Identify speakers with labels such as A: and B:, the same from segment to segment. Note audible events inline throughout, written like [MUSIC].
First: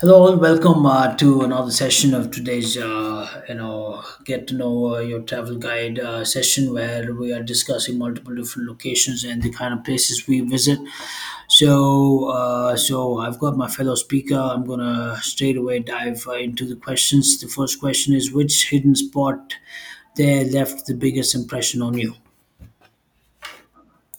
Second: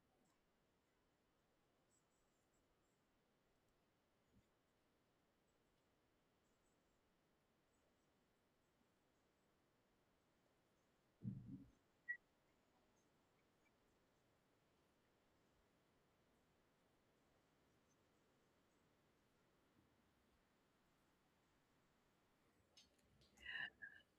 A: Hello all. Welcome to another session of today's get to know your travel guide session where we are discussing multiple different locations and the kind of places we visit. So I've got my fellow speaker. I'm gonna straight away dive into the questions. The first question is, which hidden spot there left the biggest impression on you?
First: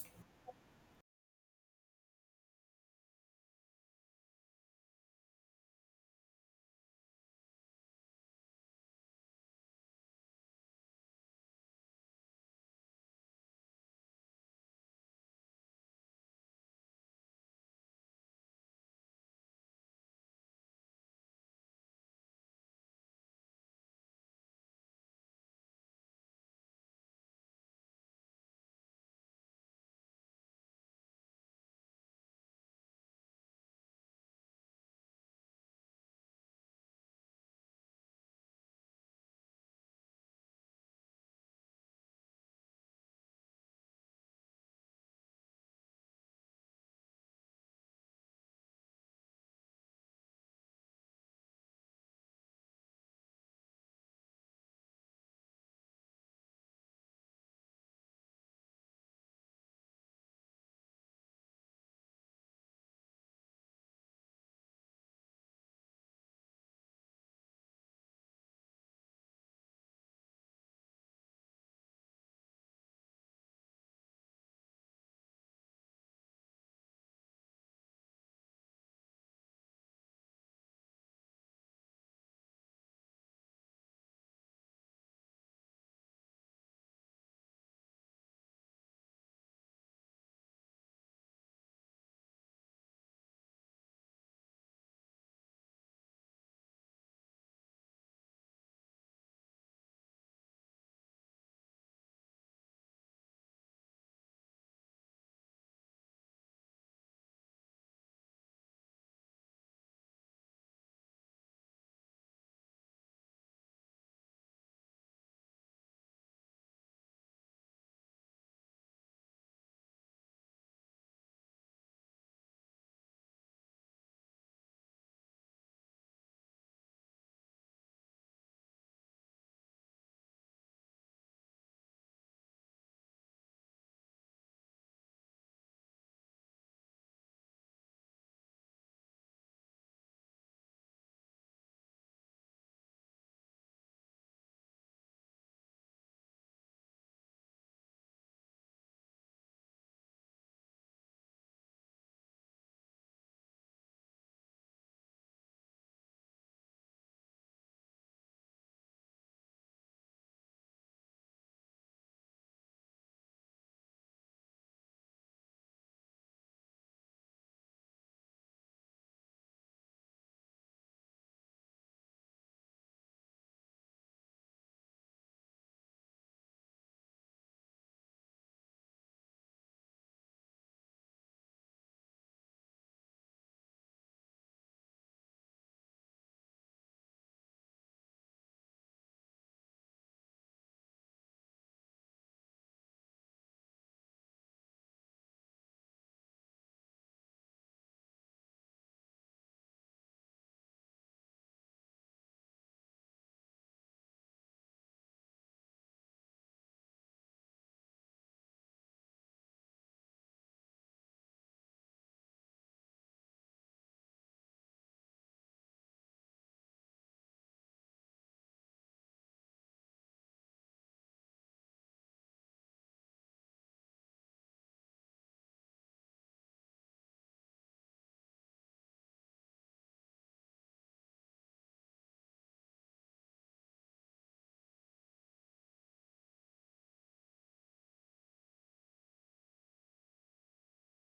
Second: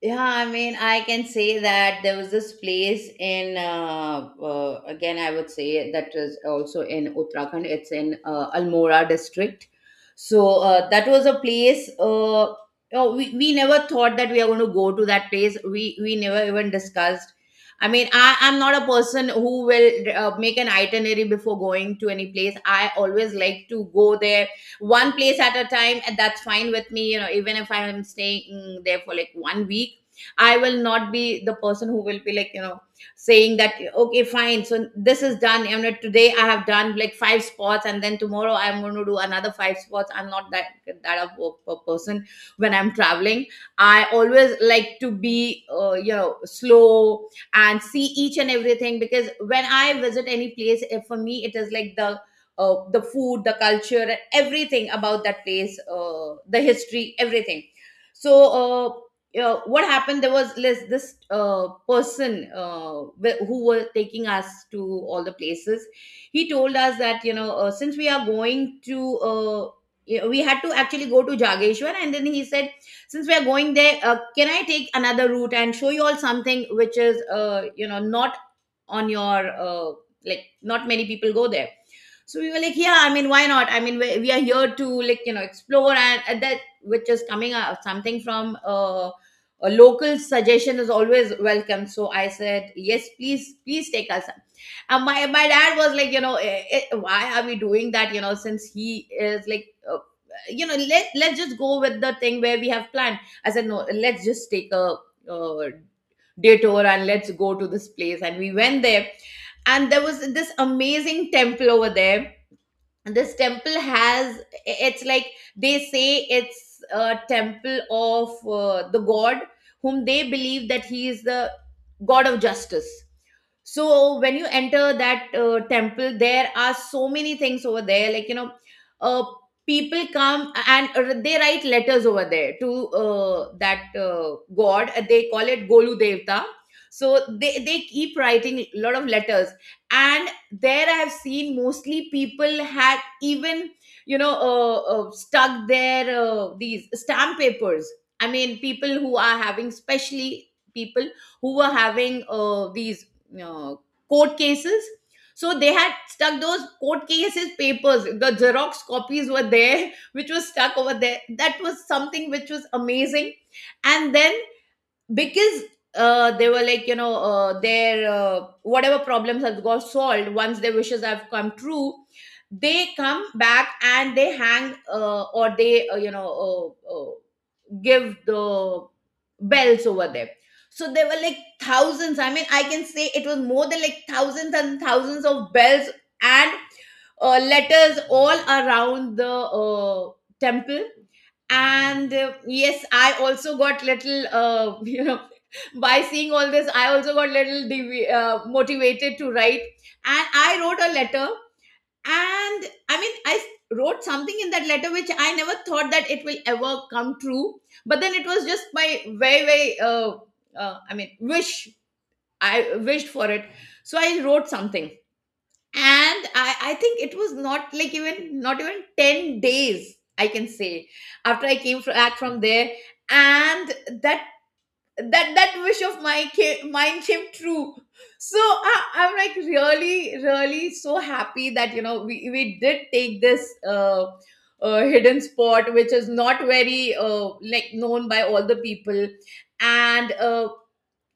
B: Yeah, I mean, I can say that there was this place in, again, I would say that was also in Uttarakhand. It's in Almora district. So that was a place. Oh, we never thought that we are going to go to that place. We never even discussed. I mean, I'm not a person who will make an itinerary before going to any place. I always like to go there one place at a time, and that's fine with me. You know, even if I am staying there for like one week. I will not be the person who will be like, you know, saying that, okay, fine. So this is done. You know, today I have done like five spots, and then tomorrow I'm going to do another five spots. I'm not that of work per person when I'm traveling. I always like to be, you know, slow and see each and everything, because when I visit any place, for me, it is like the food, the culture, everything about that place, the history, everything. So what happened there was this person who were taking us to all the places. He told us that, you know, since we are going to we had to actually go to Jageshwar. And then he said, "Since we are going there, can I take another route and show you all something which is, you know, not on your uh, like not many people go there." So we were like, yeah, I mean, why not? I mean, we are here to like, you know, explore, and that which is coming out something from a local suggestion is always welcome. So I said, yes, please, please take us. And my dad was like, you know, why are we doing that? You know, since he is like, you know, let's just go with the thing where we have planned. I said, no, let's just take a uh, day tour and let's go to this place. And we went there, and there was this amazing temple over there. This temple has, it's like, they say it's a temple of the god whom they believe that he is the god of justice. So when you enter that temple, there are so many things over there, like, you know, uh, people come and they write letters over there to that god. They call it golu devta. So they keep writing a lot of letters. And there I have seen mostly people had even, you know, stuck their these stamp papers. I mean, people who are having, especially people who were having these uh, court cases. So they had stuck those court cases papers, the xerox copies were there [LAUGHS] which was stuck over there. That was something which was amazing. And then, because they were like, you know, their whatever problems have got solved, once their wishes have come true, they come back and they hang or they give the bells over there. So there were like thousands. I mean, I can say it was more than like thousands and thousands of bells. And letters all around the temple. And yes, I also got little [LAUGHS] you know, by seeing all this I also got little motivated to write. And I wrote a letter. And I mean, I wrote something in that letter which I never thought that it will ever come true. But then it was just my very very, I mean, wish. I wished for it. So I wrote something. And I think it was not like even not even 10 days I can say, after I came back from there. And that that wish of mine came true. So I'm like really really so happy that, you know, we did take this hidden spot which is not very like known by all the people. And uh,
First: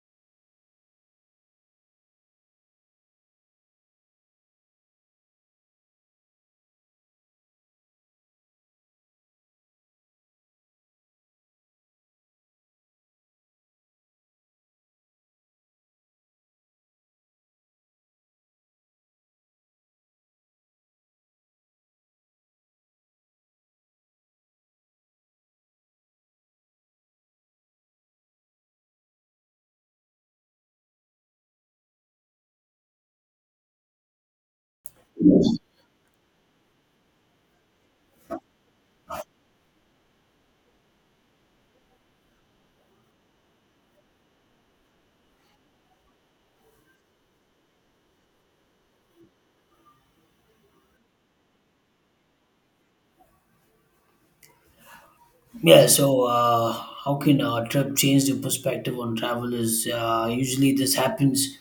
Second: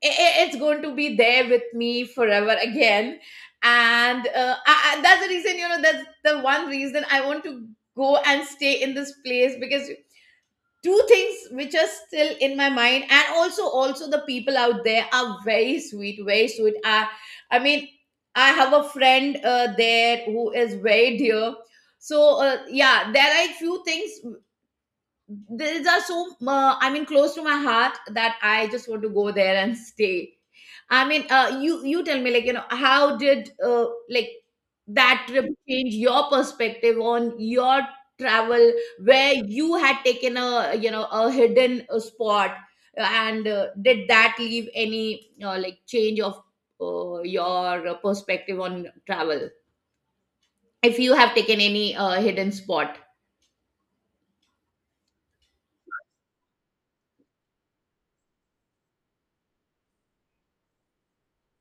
B: i- i- it's going to be there with me forever again. And that's the reason, you know, that's the one reason I want to go and stay in this place, because two things which are still in my mind, and also the people out there are very sweet, very sweet. I mean, I have a friend there who is very dear. So yeah, there are a few things. These are so, I mean, close to my heart that I just want to go there and [LAUGHS] stay. I mean, you tell me, like, you know, how did like that trip change your perspective on your travel, where you had taken a, you know, a hidden spot, and did that leave any like change of your perspective on travel if you have taken any hidden spot?
A: Yeah, so how can a trip change the perspective on travel? Is Usually this happens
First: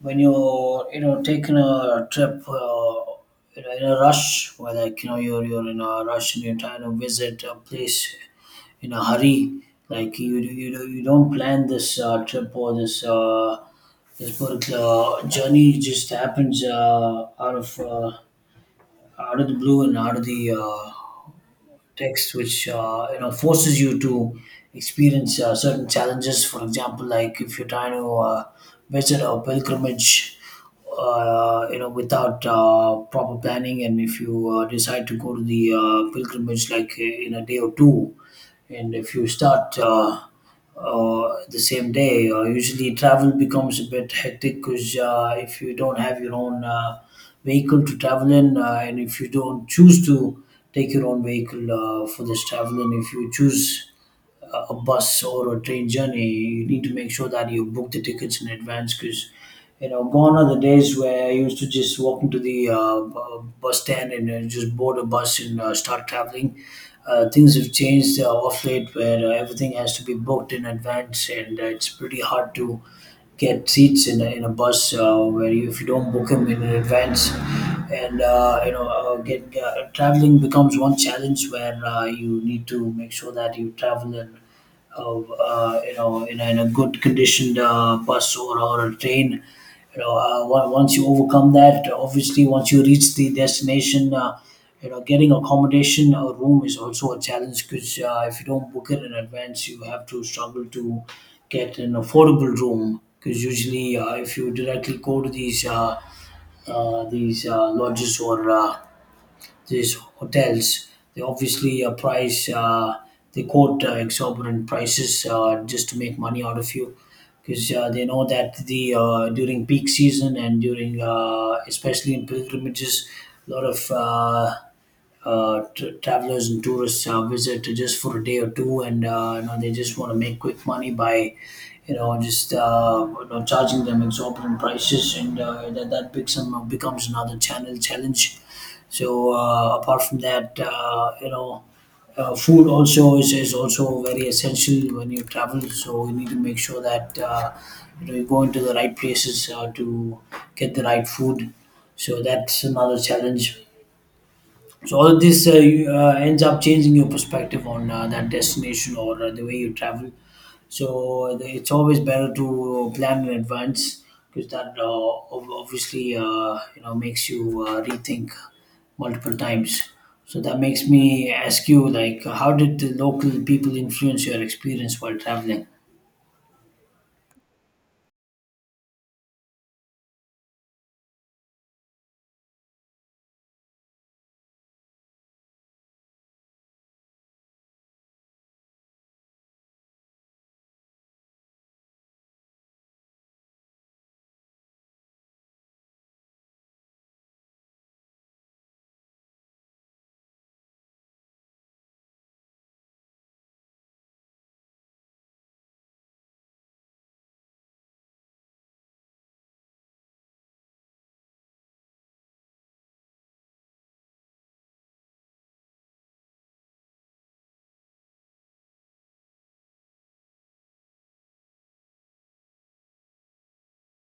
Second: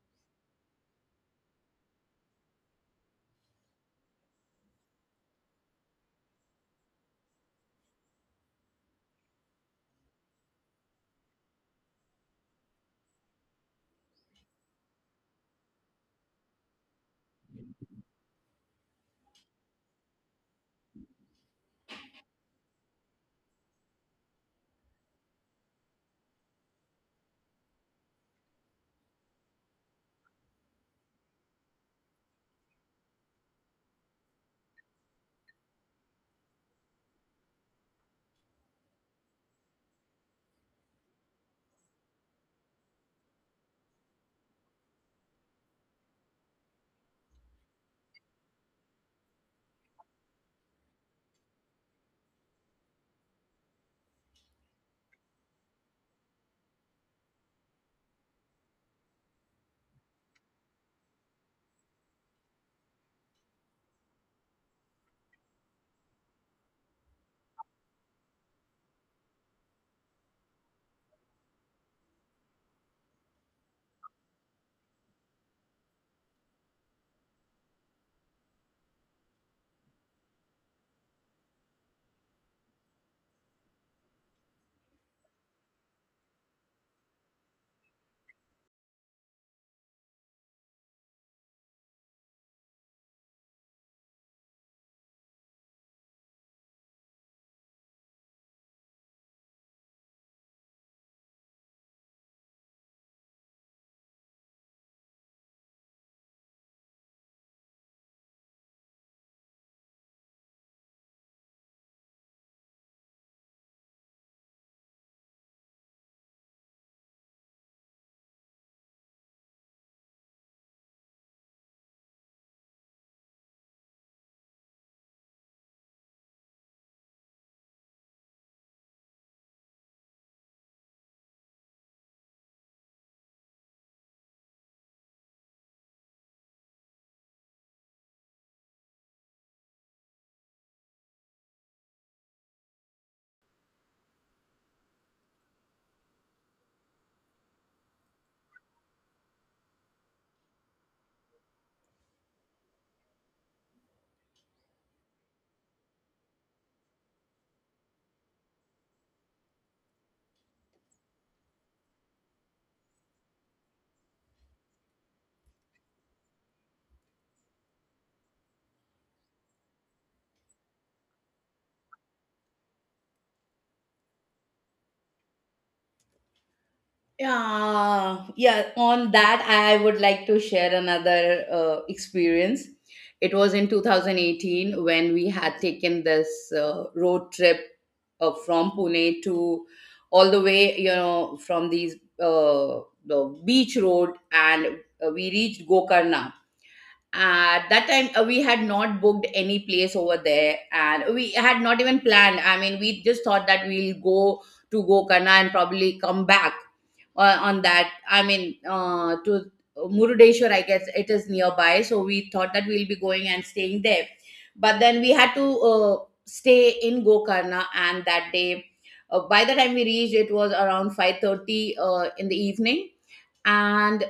A: when you're taking a trip you know, in a rush, where like you know you're in a rush and you're trying to visit a place in a hurry. Like you know, you don't plan this trip or this particular journey. It just happens out of the blue and out of the text which you know forces you to experience certain challenges, for example, like if you're trying to visit a pilgrimage, you know, without proper planning, and if you decide to go to the pilgrimage like in a day or two, and if you start the same day. Usually, travel becomes a bit hectic because if you don't have your own vehicle to travel in, and if you don't choose to take your own vehicle for this traveling, if you choose a bus or a train journey, you need to make sure that you book the tickets in advance, because you know gone are the days where I used to just walk into the bus stand and just board a bus and start traveling. Things have changed off late, where everything has to be booked in advance, and it's pretty hard to get seats in a bus where you, if you don't book them in advance, and you know get traveling becomes one challenge where you need to make sure that you travel in you know in a good conditioned bus, or a train. You know once you overcome that, obviously, once you reach the destination, you know, getting accommodation or room is also a challenge, because if you don't book it in advance, you have to struggle to get an affordable room, because usually if you directly go to these lodges or these hotels. They obviously they quote exorbitant prices just to make money out of you, because they know that the during peak season and during especially in pilgrimages, a lot of travelers and tourists visit just for a day or two, and you know they just want to make quick money by you know just you know, charging them exorbitant prices, and that becomes becomes another channel challenge. So apart from that, you know. Food also is also very essential when you travel, so you need to make sure that you know you go into the right places to get the right food. So that's another challenge. So all of this ends up changing your perspective on that destination or the way you travel. So it's always better to plan in advance, because obviously you know makes you rethink multiple times. So that makes me ask you, like, how did the local people influence your experience while traveling?
B: Yeah, yeah. On that, I would like to share another experience. It was in 2018 when we had taken this road trip from Pune to, all the way, you know, from these uh, the beach road, and we reached Gokarna. At that time, we had not booked any place over there, and we had not even planned. I mean, we just thought that we'll go to Gokarna and probably come back on that, I mean, to Murudeshwar, I guess it is nearby, so we thought that we'll be going and staying there. But then we had to uh, stay in Gokarna. And that day, by the time we reached, it was around 5:30 in the evening. And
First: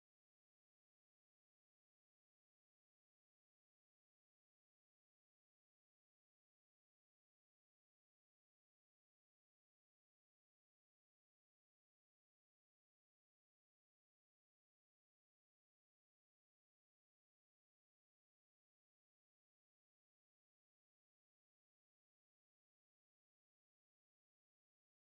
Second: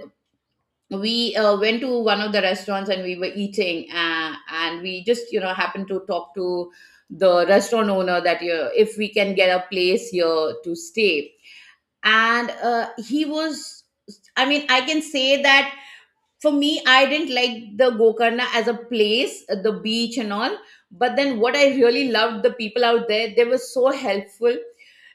B: we went to one of the restaurants and we were eating, and we just, you know, happened to talk to the restaurant owner that, you, if we can get a place here to stay. And he was, I mean, I can say that for me, I didn't like the Gokarna as a place, the beach and all. But then what I really loved, the people out there, they were so helpful.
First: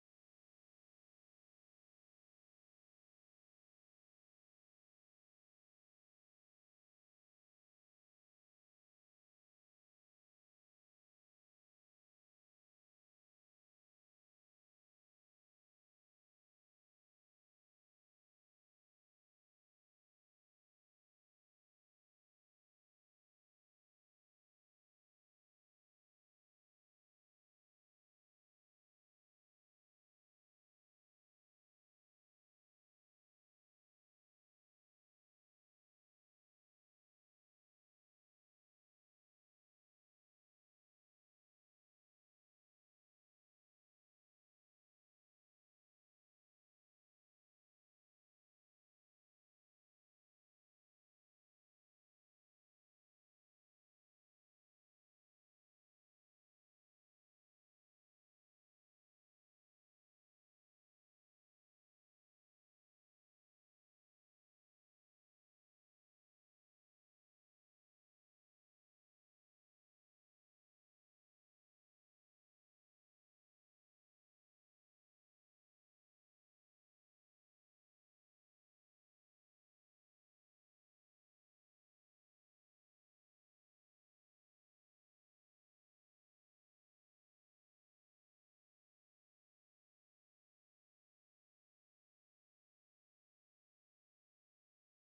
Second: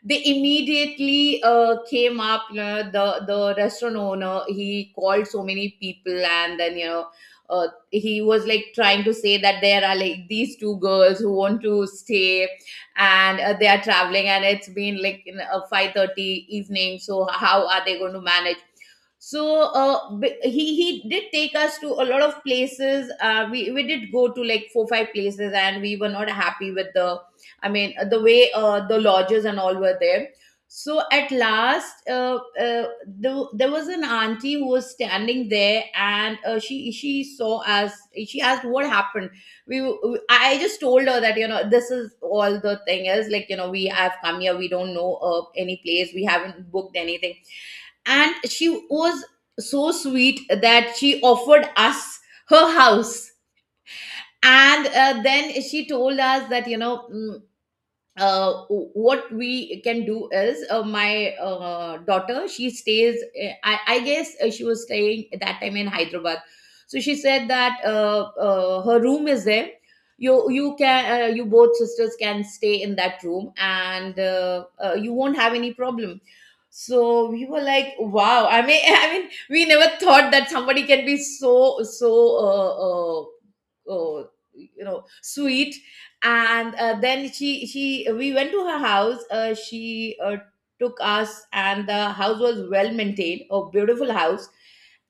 B: They immediately came up, you know, the restaurant owner, he called so many people, and then, you know, he was like trying to say that there are like these two girls who want to stay, and they are traveling and it's been like in a 5:30 evening, so how are they going to manage. So he did take us to a lot of places. We did go to like four five places, and we were not happy with the, I mean, the way the lodges and all were there. So at last, there was an auntie who was standing there. And she saw us. She asked what happened. I just told her that, you know, this is all, the thing is like, you know, we have come here, we don't know any place, we haven't booked anything. And she was so sweet that she offered us her house. And then she told us that, you know, uh, what we can do is, my daughter, she stays, I guess she was staying at that time in Hyderabad. So she said that her room is there. You can, you both sisters can stay in that room, and you won't have any problem. So we were like, wow, I mean [LAUGHS] I mean, we never thought that somebody can be so uh, uh, uh, you know, sweet. And then she we went to her house. She, took us, and the house was well maintained, a beautiful house.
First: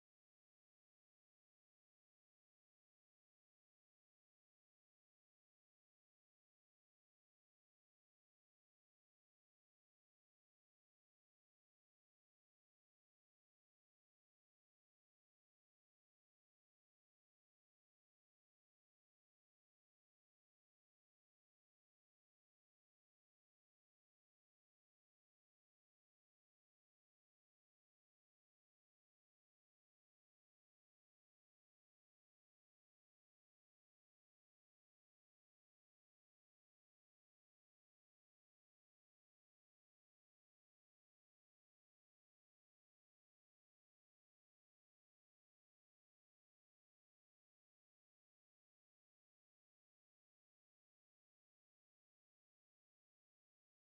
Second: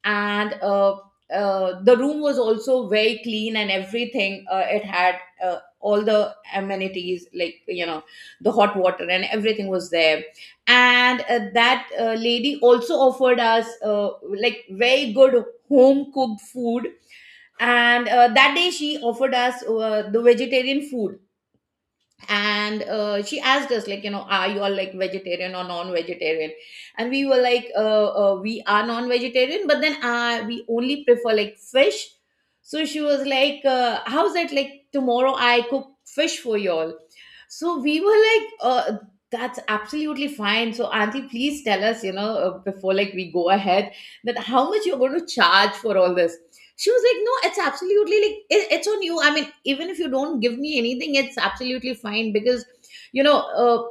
B: And the room was also very clean and everything, it had all the amenities, like, you know, the hot water and everything was there. And that lady also offered us like very good home cooked food. And that day she offered us the vegetarian food. And she asked us, like, you know, are you all like vegetarian or non-vegetarian? And we were like, we are non-vegetarian, but then we only prefer like fish. So she was like, how's that, like tomorrow I cook fish for y'all? So we were like, that's absolutely fine. So Auntie, please tell us, you know, before like we go ahead, that how much you're going to charge for all this. She was like, no, it's absolutely like, it's on you. I mean, even if you don't give me anything, it's absolutely fine because, you know, uh,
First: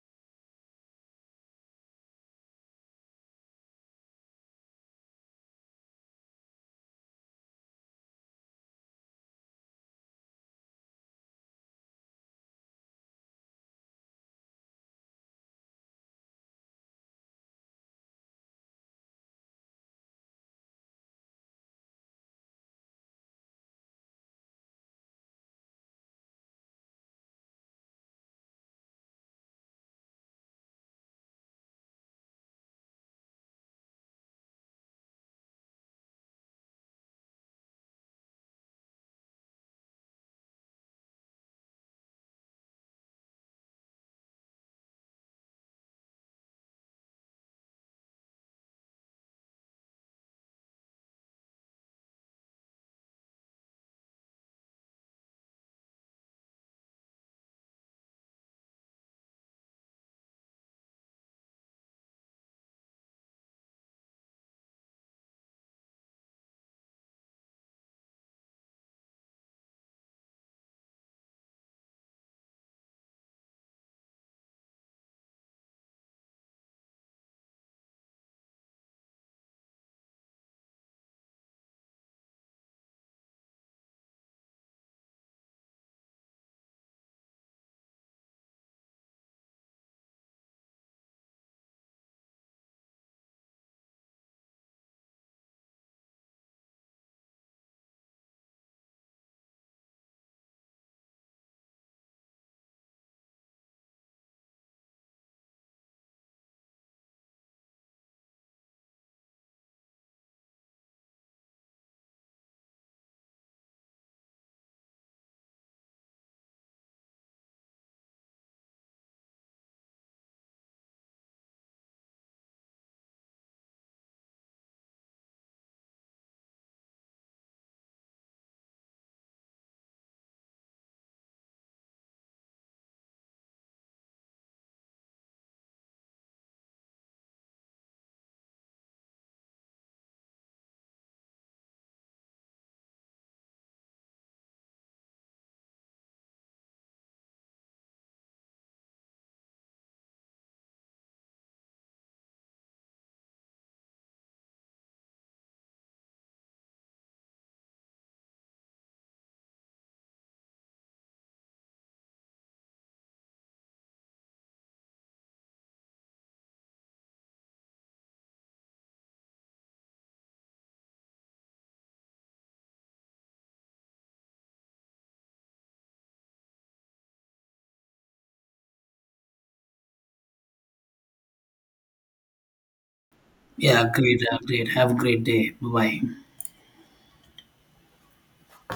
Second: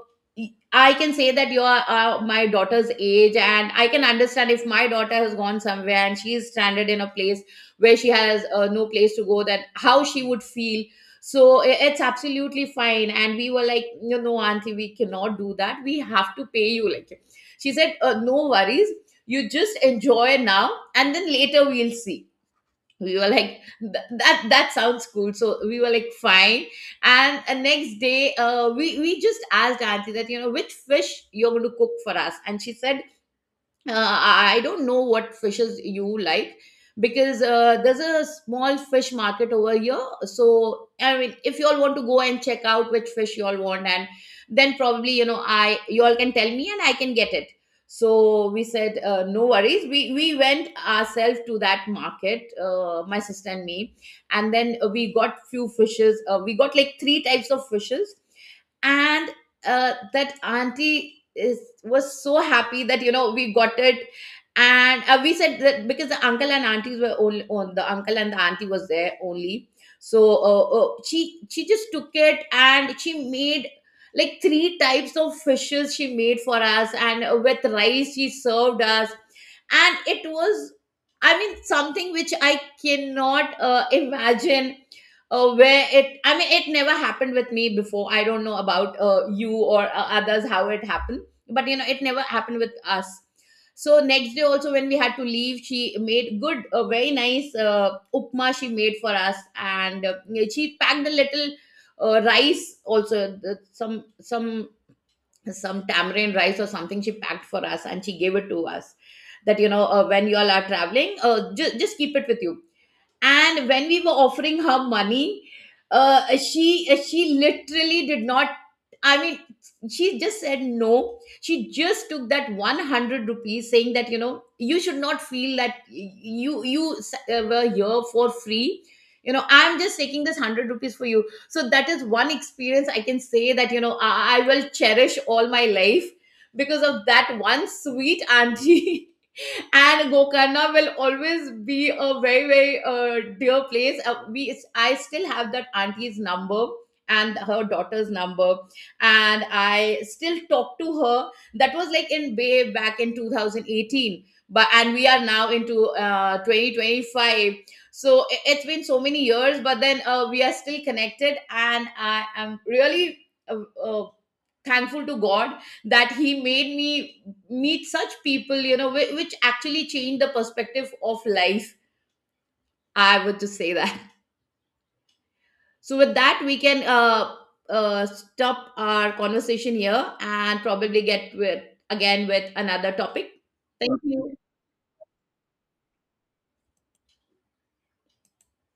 B: I can say that you are my daughter's age, and I can understand if my daughter has gone somewhere and she is stranded in a place where she has no place to go, that how she would feel so it's absolutely fine. And we were like, no, no, auntie, we cannot do that, we have to pay you. Like she said, no worries, you just enjoy now and then later we'll see. We were like, that sounds cool, so we were like fine. And next day we just asked auntie that, you know, which fish you're going to cook for us. And she said, I don't know what fishes you like because there's a small fish market over here. So I mean, if you all want to go and check out which fish you all want, and then probably, you know, I you all can tell me and I can get it. So we said, no worries. We went ourselves to that market, my sister and me, and then we got few fishes. We got like three types of fishes, and that auntie is was so happy that, you know, we got it. And we said that because the uncle and aunties were only, on the uncle and the auntie was there only, so she just took it and she made like three types of fishes she made for us. And with rice she served us, and it was, I mean, something which I cannot imagine. Where it I mean, it never happened with me before. I don't know about you or others how it happens, but you know it never happened with us. So next day also when we had to leave, she made good, a very nice upma she made for us. And she packed a little rice also, some tamarind rice or something she packed for us, and she gave it to us. That, you know, when you all are traveling, just keep it with you. And when we were offering her money, she literally did not, I mean, she just said no. She just took that 100 rupees, saying that, you know, you should not feel that you were here for free. You know, I'm just taking this 100 rupees for you. So that is one experience I can say that, you know, I will cherish all my life, because of that one sweet auntie. [LAUGHS] And Gokarna will always be a very very dear place. We I still have that auntie's number and her daughter's number, and I still talk to her. That was like in Bay, back in 2018, but and we are now into 2025. So it's been so many years, but then we are still connected, and I am really uh, uh, thankful to God that he made me meet such people, you know, which actually changed the perspective of life, I would just say that. [LAUGHS] So with that we can stop our conversation here and probably get with, again, with another topic.
A: Yeah,
B: Thank
A: great,
B: you.
A: great. Have a great day. Bye bye.